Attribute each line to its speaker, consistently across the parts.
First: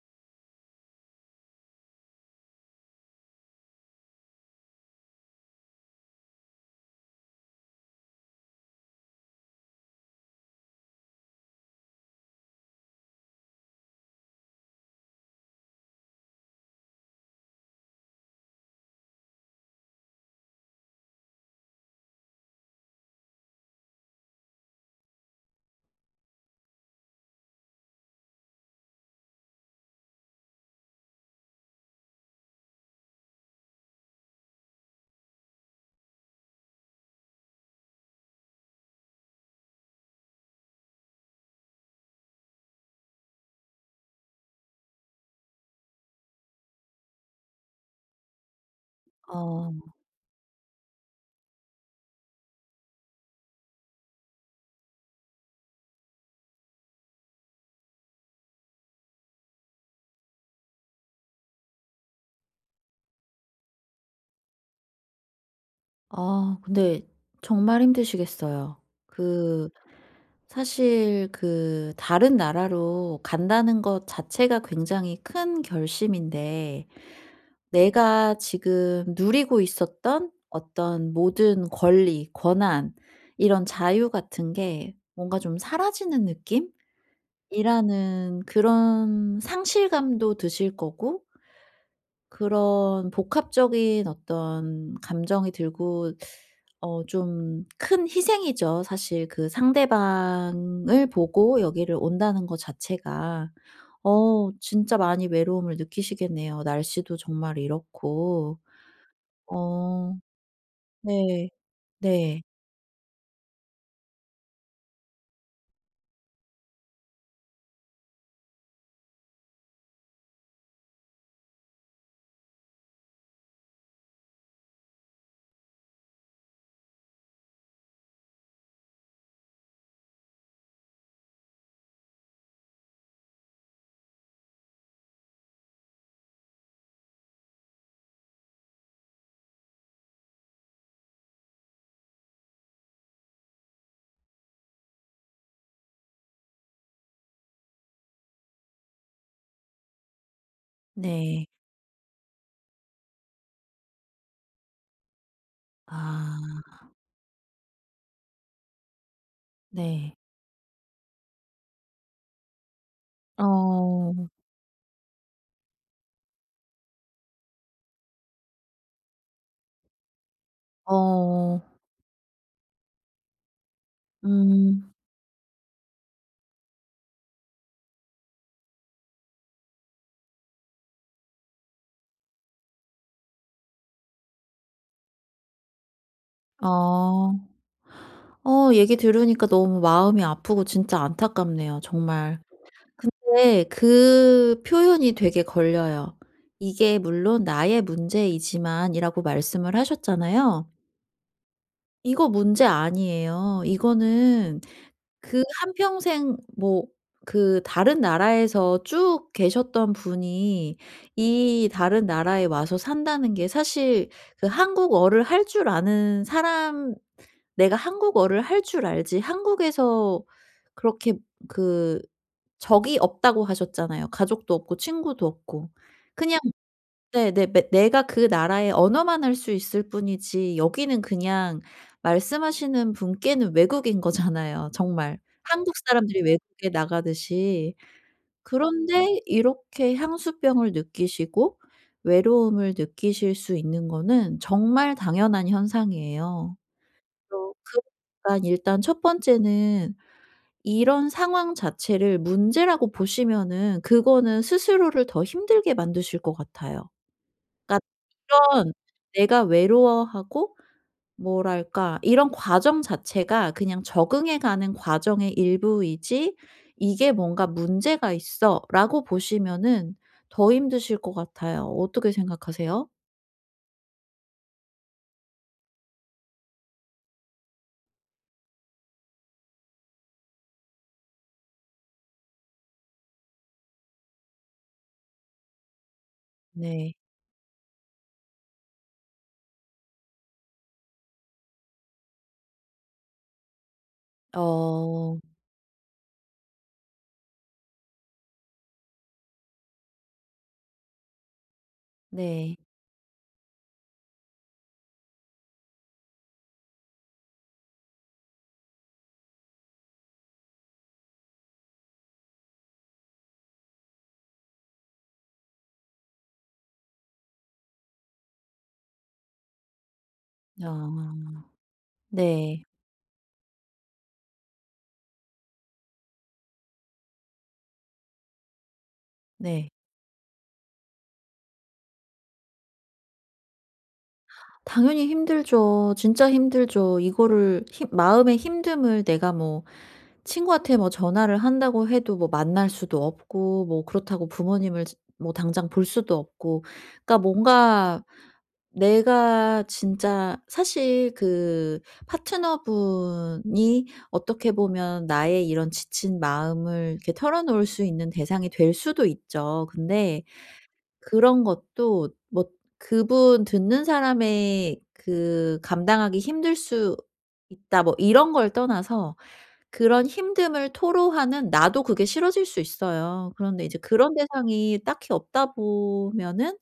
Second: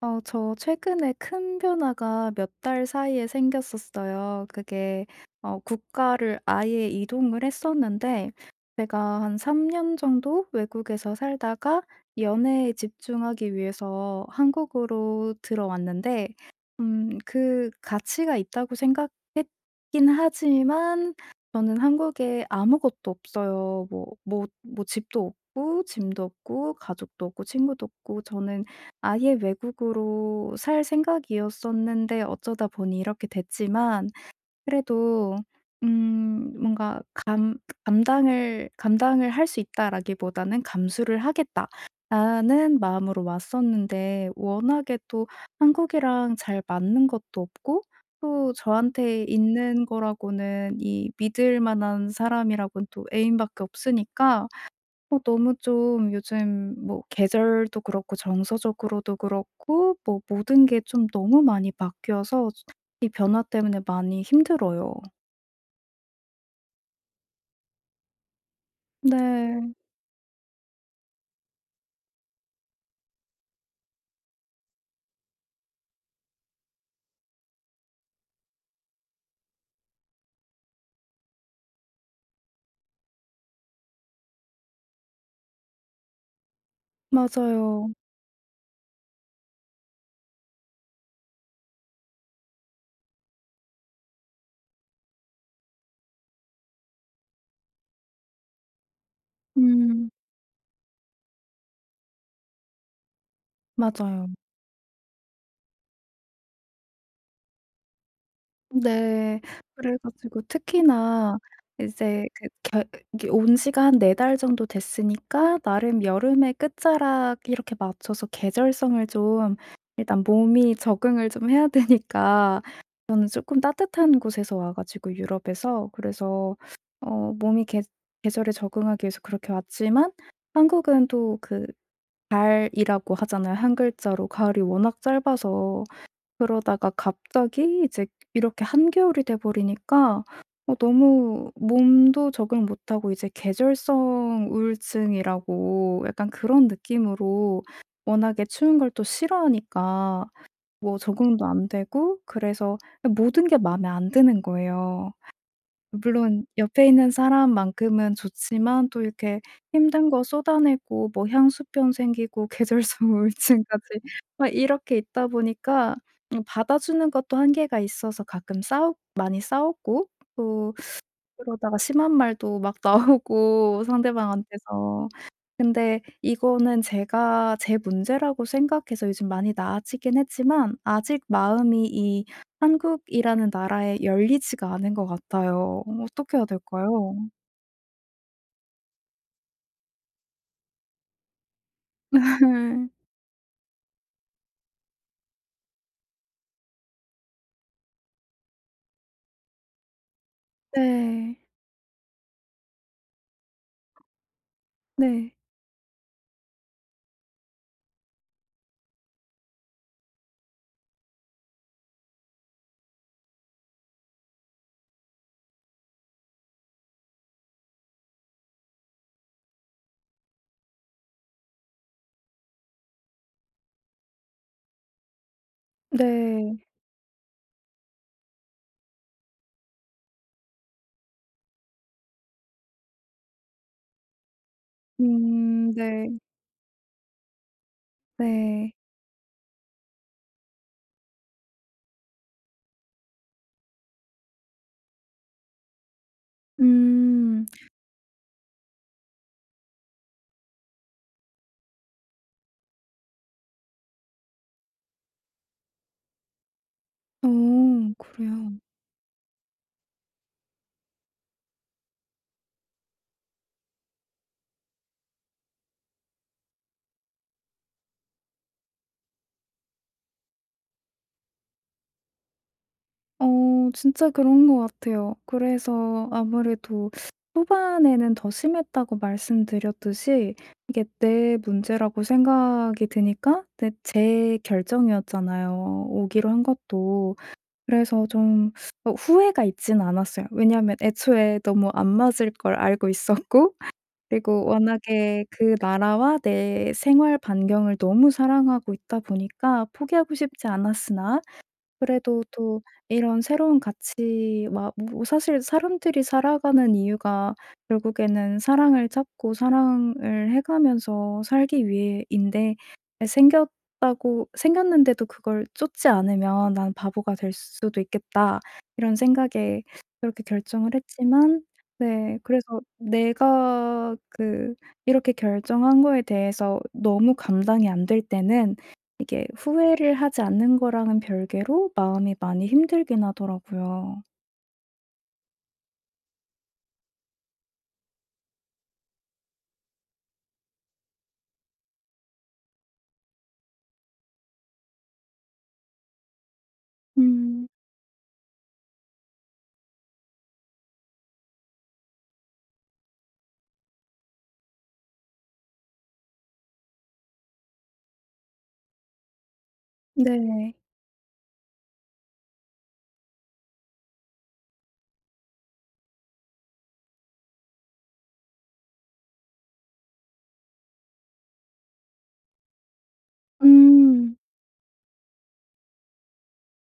Speaker 1: 저 최근에 큰 변화가 몇 달 사이에 생겼었어요. 그게 국가를 아예 이동을 했었는데, 제가 한 3년 정도 외국에서 살다가 연애에 집중하기 위해서 한국으로 들어왔는데, 그 가치가 있다고 생각했긴 하지만 저는 한국에 아무것도 없어요. 뭐 집도 없고 짐도 없고 가족도 없고 친구도 없고, 저는 아예 외국으로 살 생각이었었는데 어쩌다 보니 이렇게 됐지만, 그래도 뭔가 감 감당을 감당을 할 수 있다라기보다는 '감수를 하겠다.'라는 마음으로 왔었는데, 워낙에 또 한국이랑 잘 맞는 것도 없고 또 저한테
Speaker 2: 어.
Speaker 1: 있는 거라고는, 이 믿을 만한 사람이라고는 또 애인밖에 없으니까 너무 좀 요즘 뭐 계절도 그렇고 정서적으로도 그렇고 뭐 모든 게 좀 너무 많이 바뀌어서 이 변화 때문에 많이 힘들어요.
Speaker 2: 아 근데 정말 힘드시겠어요. 그
Speaker 1: 네.
Speaker 2: 사실 그 다른 나라로 간다는 것 자체가 굉장히 큰 결심인데, 내가 지금 누리고 있었던 어떤 모든 권리, 권한, 이런 자유 같은 게 뭔가 좀 사라지는
Speaker 1: 맞아요.
Speaker 2: 느낌이라는 그런 상실감도 드실 거고, 그런 복합적인 어떤 감정이 들고, 좀 큰 희생이죠. 사실 그
Speaker 1: 음
Speaker 2: 상대방을 보고 여기를 온다는 것 자체가.
Speaker 1: 맞아요.
Speaker 2: 진짜 많이 외로움을 느끼시겠네요. 날씨도 정말 이렇고.
Speaker 1: 네. 그래
Speaker 2: 어.
Speaker 1: 가지고 특히나
Speaker 2: 네.
Speaker 1: 이제
Speaker 2: 네.
Speaker 1: 그 겨 이게 온 지가 한 네 달 정도 됐으니까, 나름 여름의 끝자락 이렇게 맞춰서 계절성을 좀, 일단 몸이 적응을 좀 해야 되니까. 저는 조금 따뜻한 곳에서 와 가지고, 유럽에서, 그래서 몸이 계 계절에 적응하기 위해서 그렇게 왔지만, 한국은 또 그 가을이라고 하잖아요, 한 글자로. 가을이 워낙 짧아서 그러다가 갑자기 이제 이렇게 한겨울이 돼 버리니까 너무 몸도 적응 못하고, 이제 계절성 우울증이라고 약간 그런 느낌으로, 워낙에 추운 걸 또 싫어하니까 뭐 적응도
Speaker 2: 네.
Speaker 1: 안 되고, 그래서 모든 게 마음에 안 드는 거예요. 물론
Speaker 2: 아
Speaker 1: 옆에 있는 사람만큼은 좋지만, 또 이렇게 힘든
Speaker 2: 네.
Speaker 1: 거 쏟아내고 뭐 향수병 생기고 계절성 우울증까지
Speaker 2: 어.
Speaker 1: 막 이렇게 있다 보니까 받아주는 것도 한계가 있어서, 가끔 싸우 많이 싸웠고, 또
Speaker 2: 어.
Speaker 1: 그러다가 심한 말도 막 나오고,
Speaker 2: 음.
Speaker 1: 상대방한테서. 근데 이거는 제가 제 문제라고 생각해서 요즘 많이 나아지긴 했지만, 아직 마음이 이 한국이라는 나라에 열리지가 않은 것 같아요. 어떻게 해야 될까요?
Speaker 2: 아. 얘기 들으니까 너무 마음이 아프고 진짜 안타깝네요 정말. 근데 그 표현이 되게 걸려요. "이게 물론 나의 문제이지만"이라고 말씀을 하셨잖아요.
Speaker 1: 네.
Speaker 2: 이거 문제 아니에요. 이거는
Speaker 1: 네.
Speaker 2: 그 한평생 뭐 그 다른 나라에서 쭉 계셨던 분이 이 다른 나라에 와서 산다는 게, 사실 그 한국어를 할 줄 아는 사람, 내가 한국어를 할 줄 알지 한국에서 그렇게 그 적이 없다고 하셨잖아요. 가족도 없고 친구도 없고. 그냥
Speaker 1: 네.
Speaker 2: 네 네 매 내가 그 나라의 언어만 할 수 있을 뿐이지, 여기는 그냥 말씀하시는 분께는 외국인 거잖아요 정말. 한국
Speaker 1: 네.
Speaker 2: 사람들이 외국에 나가듯이.
Speaker 1: 네.
Speaker 2: 그런데 이렇게 향수병을 느끼시고 외로움을 느끼실 수 있는 거는 정말 당연한 현상이에요. 그
Speaker 1: 음.
Speaker 2: 그러니까 일단 첫 번째는 이런 상황 자체를 문제라고 보시면은 그거는 스스로를 더 힘들게 만드실 것 같아요.
Speaker 1: 어
Speaker 2: 그러니까
Speaker 1: 그래요.
Speaker 2: 이런 내가 외로워하고 뭐랄까 이런 과정 자체가 그냥 적응해 가는 과정의 일부이지 '이게 뭔가 문제가 있어.'라고 보시면은 더 힘드실 것 같아요. 어떻게 생각하세요?
Speaker 1: 어 진짜 그런 것 같아요. 그래서 아무래도 초반에는 더 심했다고 말씀드렸듯이 이게 내 문제라고 생각이 드니까. 근데 제 결정이었잖아요, 오기로 한
Speaker 2: 네.
Speaker 1: 것도. 그래서 좀 후회가 있진 않았어요. 왜냐하면 애초에 너무 안 맞을 걸 알고 있었고 그리고
Speaker 2: 어.
Speaker 1: 워낙에 그 나라와 내 생활 반경을 너무 사랑하고 있다 보니까 포기하고 싶지 않았으나, 그래도
Speaker 2: 네.
Speaker 1: 또 이런 새로운 가치와, 뭐 사실 사람들이 살아가는 이유가 결국에는 사랑을 찾고 사랑을 해 가면서 살기 위해인데 예 생겼다고, 생겼는데도 그걸 좇지 않으면 '난 바보가 될 수도 있겠다.' 이런 생각에 그렇게 결정을
Speaker 2: 아.
Speaker 1: 했지만, 네
Speaker 2: 네.
Speaker 1: 그래서
Speaker 2: 네.
Speaker 1: 내가 그 이렇게 결정한 거에 대해서 너무 감당이 안 될 때는, 이게
Speaker 2: 네.
Speaker 1: 후회를 하지 않는 거랑은 별개로 마음이 많이 힘들긴 하더라고요.
Speaker 2: 당연히 힘들죠. 진짜 힘들죠. 이거를 힘 마음의 힘듦을 내가 뭐 친구한테 뭐 전화를 한다고 해도 뭐 만날 수도 없고, 뭐 그렇다고 부모님을 지 뭐 당장 볼 수도 없고. 그러니까
Speaker 1: 음.
Speaker 2: 뭔가 내가 진짜 사실 그 파트너분이 어떻게 보면 나의 이런 지친 마음을 이렇게 털어놓을 수 있는 대상이 될 수도 있죠. 근데
Speaker 1: 네.
Speaker 2: 그런 것도 뭐 그분 듣는 사람의 그 감당하기 힘들 수 있다 뭐 이런 걸 떠나서 그런 힘듦을 토로하는 나도 그게 싫어질 수 있어요. 그런데 이제
Speaker 1: 음.
Speaker 2: 그런 대상이 딱히 없다 보면은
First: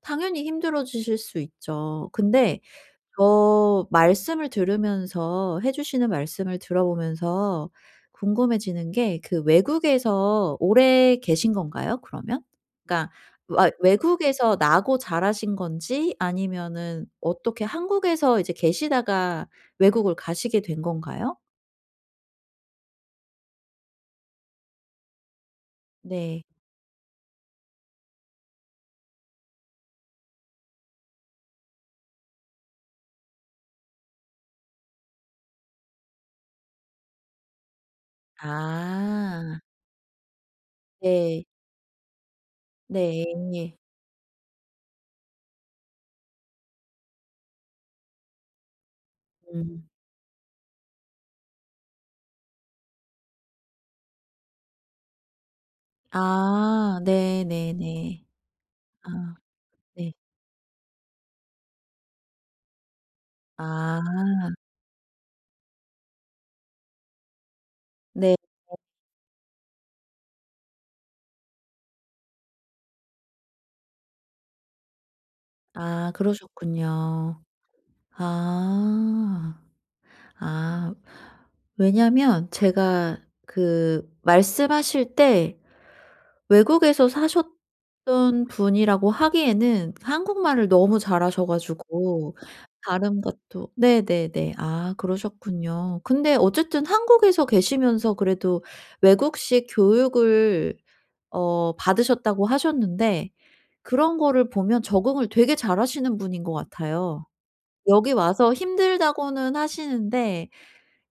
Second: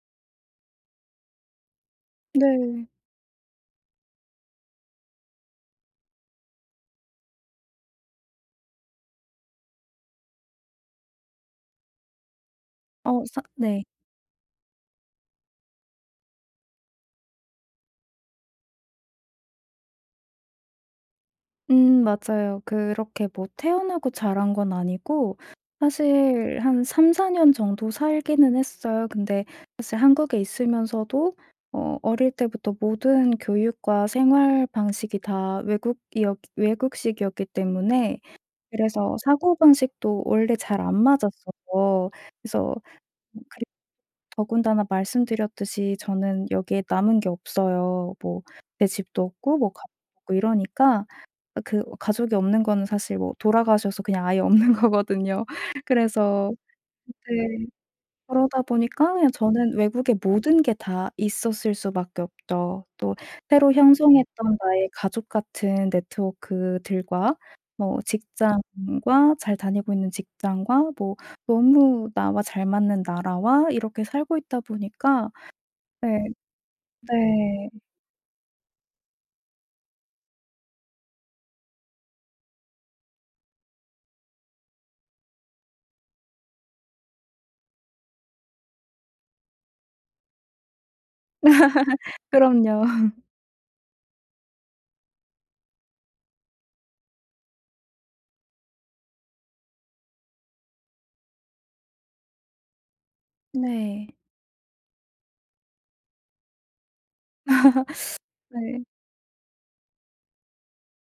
Speaker 2: 당연히 힘들어지실 수 있죠. 근데
Speaker 1: 네.
Speaker 2: 말씀을 들으면서 해 주시는 말씀을 들어보면서 궁금해지는 게, 그 외국에서 오래 계신 건가요 그러면? 그러니까
Speaker 1: 어 사
Speaker 2: 와
Speaker 1: 네.
Speaker 2: 외국에서 나고 자라신 건지 아니면은 어떻게 한국에서 이제 계시다가 외국을 가시게 된 건가요?
Speaker 1: 맞아요. 그렇게 뭐 태어나고 자란 건 아니고,
Speaker 2: 네.
Speaker 1: 사실 한 3-4년 정도 살기는 했어요. 근데 사실 한국에 있으면서도 어릴 때부터 모든 교육과 생활 방식이 다 외국이었 외국식이었기 때문에, 그래서
Speaker 2: 아.
Speaker 1: 사고방식도 원래 잘 안
Speaker 2: 네.
Speaker 1: 맞았어요. 그래서, 그리고
Speaker 2: 네.
Speaker 1: 더군다나 말씀드렸듯이 저는 여기에 남은 게 없어요. 뭐 제 집도 없고 뭐
Speaker 2: 음.
Speaker 1: 가족도 없고 이러니까. 그 가족이 없는 거는 사실 뭐 돌아가셔서 그냥 아예 없는 거거든요. 그래서
Speaker 2: 아
Speaker 1: 네.
Speaker 2: 네네네.
Speaker 1: 그러다 보니까 그냥
Speaker 2: 아
Speaker 1: 저는
Speaker 2: 네.
Speaker 1: 외국에 모든 게 다 있었을 수밖에 없죠. 또 새로
Speaker 2: 아
Speaker 1: 형성했던 나의 가족 같은 네트워크들과 뭐
Speaker 2: 네.
Speaker 1: 직장과, 잘 다니고 있는 직장과, 뭐 너무 나와 잘 맞는 나라와 이렇게 살고 있다 보니까.
Speaker 2: 아
Speaker 1: 네.
Speaker 2: 그러셨군요.
Speaker 1: 네.
Speaker 2: 아. 아. 왜냐면 제가 그 말씀하실 때 외국에서 사셨던 분이라고 하기에는 한국말을 너무 잘하셔 가지고
Speaker 1: 그럼요.
Speaker 2: 다른 것도 네네네. 아 그러셨군요. 근데 어쨌든 한국에서 계시면서 그래도 외국식 교육을 받으셨다고 하셨는데, 그런 거를 보면 적응을 되게 잘하시는 분인 것 같아요. 여기 와서
Speaker 1: 네. 네.
Speaker 2: 힘들다고는 하시는데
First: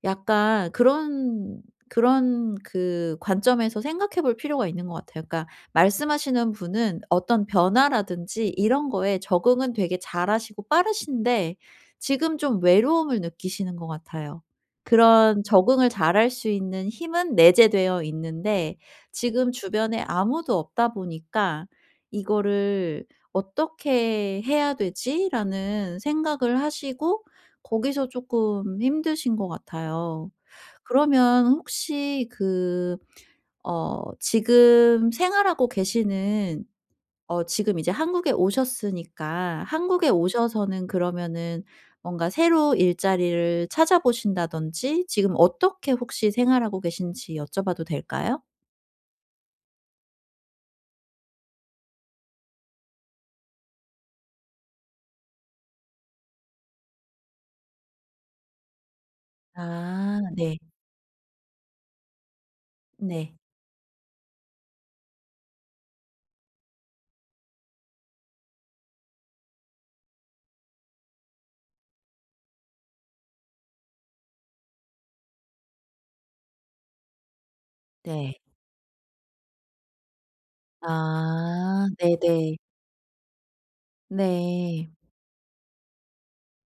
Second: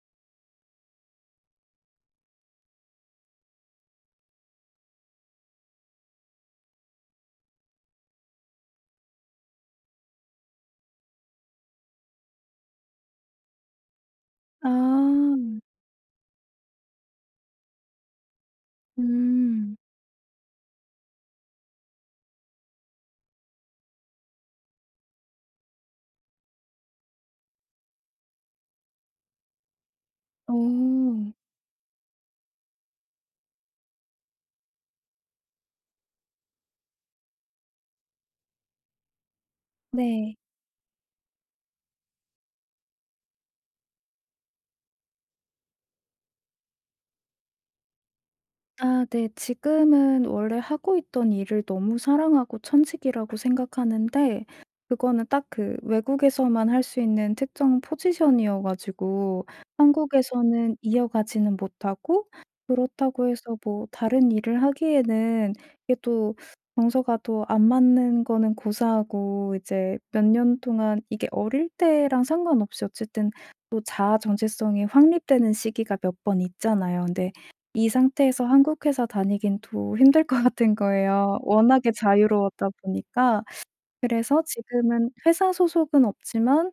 Speaker 2: 약간 그런 그 관점에서 생각해 볼 필요가 있는 것 같아요. 그러니까 말씀하시는 분은 어떤 변화라든지 이런 거에 적응은 되게 잘하시고 빠르신데 지금 좀 외로움을 느끼시는 것 같아요.
Speaker 1: 아.
Speaker 2: 그런 적응을 잘할 수 있는 힘은 내재되어 있는데 지금
Speaker 1: 음.
Speaker 2: 주변에 아무도 없다 보니까 '이거를 어떻게 해야 되지?'라는 생각을 하시고 거기서 조금 힘드신 것 같아요.
Speaker 1: 어.
Speaker 2: 그러면 혹시 그 지금 생활하고 계시는, 지금 이제 한국에 오셨으니까 한국에
Speaker 1: 네.
Speaker 2: 오셔서는 그러면은 뭔가 새로 일자리를 찾아보신다든지 지금 어떻게 혹시 생활하고 계신지 여쭤봐도 될까요?
Speaker 1: 아 네. 지금은 원래 하고 있던 일을 너무 사랑하고 천직이라고 생각하는데, 그거는 딱 그 외국에서만 할 수 있는 특정 포지션이어 가지고
Speaker 2: 아 네.
Speaker 1: 한국에서는 이어가지는 못하고, 그렇다고
Speaker 2: 네.
Speaker 1: 해서 뭐 다른 일을 하기에는, 이게 또 정서가 또 안 맞는 거는 고사하고, 이제 몇 년 동안 이게 어릴 때랑 상관없이 어쨌든 또 자아 정체성이 확립되는 시기가 몇 번 있잖아요. 근데 이
Speaker 2: 네.
Speaker 1: 상태에서 한국 회사 다니긴 또 힘들 것 같은 거예요,
Speaker 2: 아
Speaker 1: 워낙에
Speaker 2: 네네.
Speaker 1: 자유로웠다 보니까. 그래서
Speaker 2: 네.
Speaker 1: 지금은 회사 소속은 없지만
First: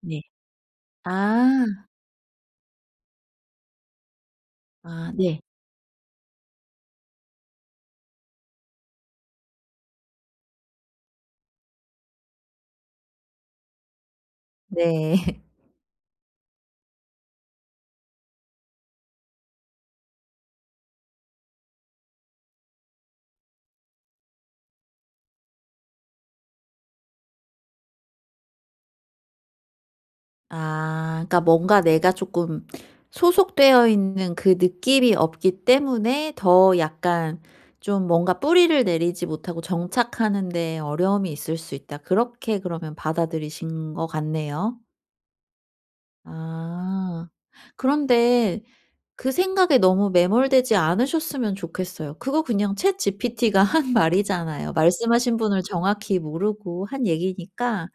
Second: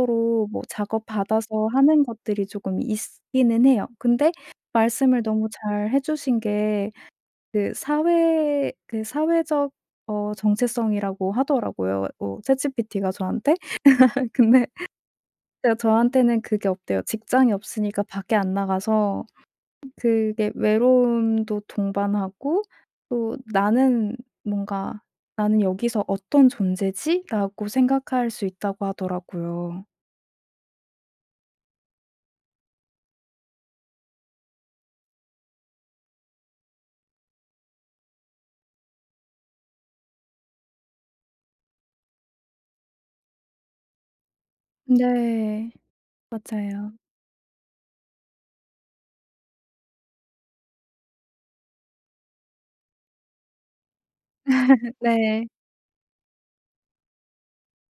Speaker 2: 네.
Speaker 1: 뭐 작업
Speaker 2: 아.
Speaker 1: 받아서 하는 것들이 조금 있기는 해요. 근데
Speaker 2: 아
Speaker 1: 말씀을
Speaker 2: 네.
Speaker 1: 너무 잘 해 주신 게, 그 사회, 그 사회적 정체성이라고 하더라고요, ChatGPT가 저한테. 근데
Speaker 2: 네.
Speaker 1: 제가, 저한테는 그게 없대요, 직장이 없으니까. 밖에 안 나가서 그게 외로움도 동반하고, 또 '나는 뭔가, 나는 여기서 어떤 존재지?'라고 생각할 수 있다고 하더라고요.
Speaker 2: 아 그러니까 뭔가 내가 조금 소속되어 있는 그 느낌이 없기 때문에 더 약간 좀 뭔가 뿌리를 내리지 못하고 정착하는 데 어려움이 있을 수 있다. 그렇게 그러면 받아들이신 것 같네요.
Speaker 1: 네. 맞아요.
Speaker 2: 아. 그런데 그 생각에 너무 매몰되지 않으셨으면 좋겠어요. 그거 그냥 챗GPT가 한 말이잖아요. 말씀하신
Speaker 1: 네.
Speaker 2: 분을 정확히 모르고 한 얘기니까.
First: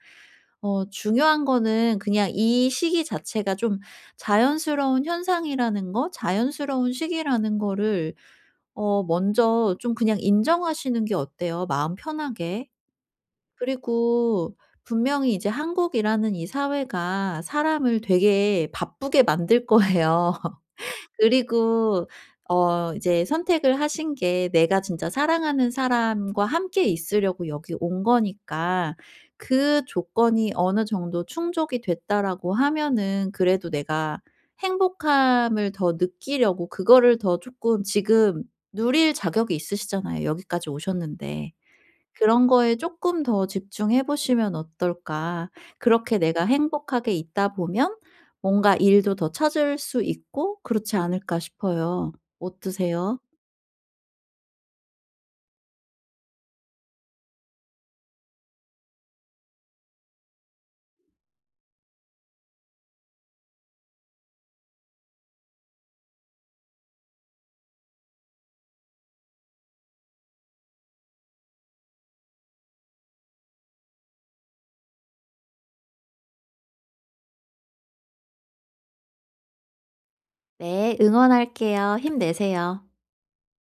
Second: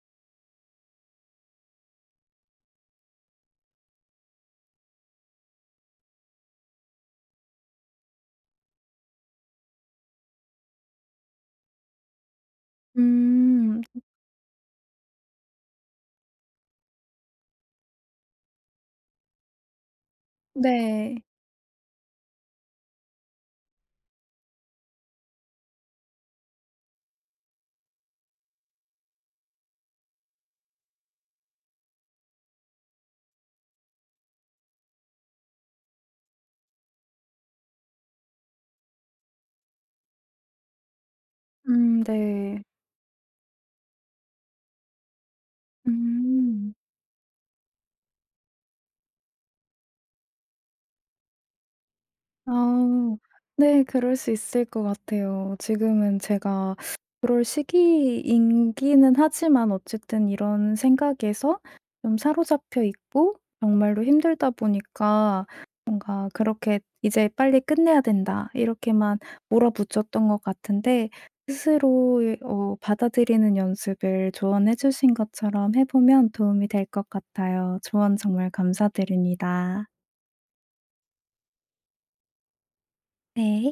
Speaker 2: 중요한 거는 그냥 이 시기 자체가 좀 자연스러운 현상이라는 거, 자연스러운 시기라는 거를 먼저 좀 그냥 인정하시는 게 어때요? 마음 편하게.
Speaker 1: 음.
Speaker 2: 그리고 분명히 이제 한국이라는 이 사회가 사람을 되게 바쁘게 만들 거예요.
Speaker 1: 네.
Speaker 2: 그리고 이제 선택을 하신 게 내가 진짜 사랑하는 사람과 함께 있으려고 여기 온 거니까, 그 조건이 어느 정도 충족이 됐다라고 하면은 그래도 내가 행복함을 더 느끼려고 그거를 더 쪼끔 지금 누릴 자격이 있으시잖아요, 여기까지 오셨는데. 그런
Speaker 1: 네.
Speaker 2: 거에 쪼끔 더 집중해 보시면 어떨까. 그렇게 내가
Speaker 1: 음.
Speaker 2: 행복하게 있다 보면 뭔가 일도 더 찾을 수 있고 그렇지 않을까 싶어요.
Speaker 1: 아.
Speaker 2: 어떠세요?
Speaker 1: 네. 그럴 수 있을 것 같아요. 지금은 제가 그럴 시기이기는 하지만 어쨌든 이런 생각에서 좀 사로잡혀 있고 정말로 힘들다 보니까, 뭔가 그렇게 '이제 빨리 끝내야 된다.' 이렇게만 몰아붙였던 것 같은데, 스스로 받아들이는 연습을 조언해 주신 것처럼 해 보면 도움이 될 것 같아요. 조언 정말 감사드립니다.
Speaker 2: 네. 응원할게요. 힘내세요.
Speaker 1: 네.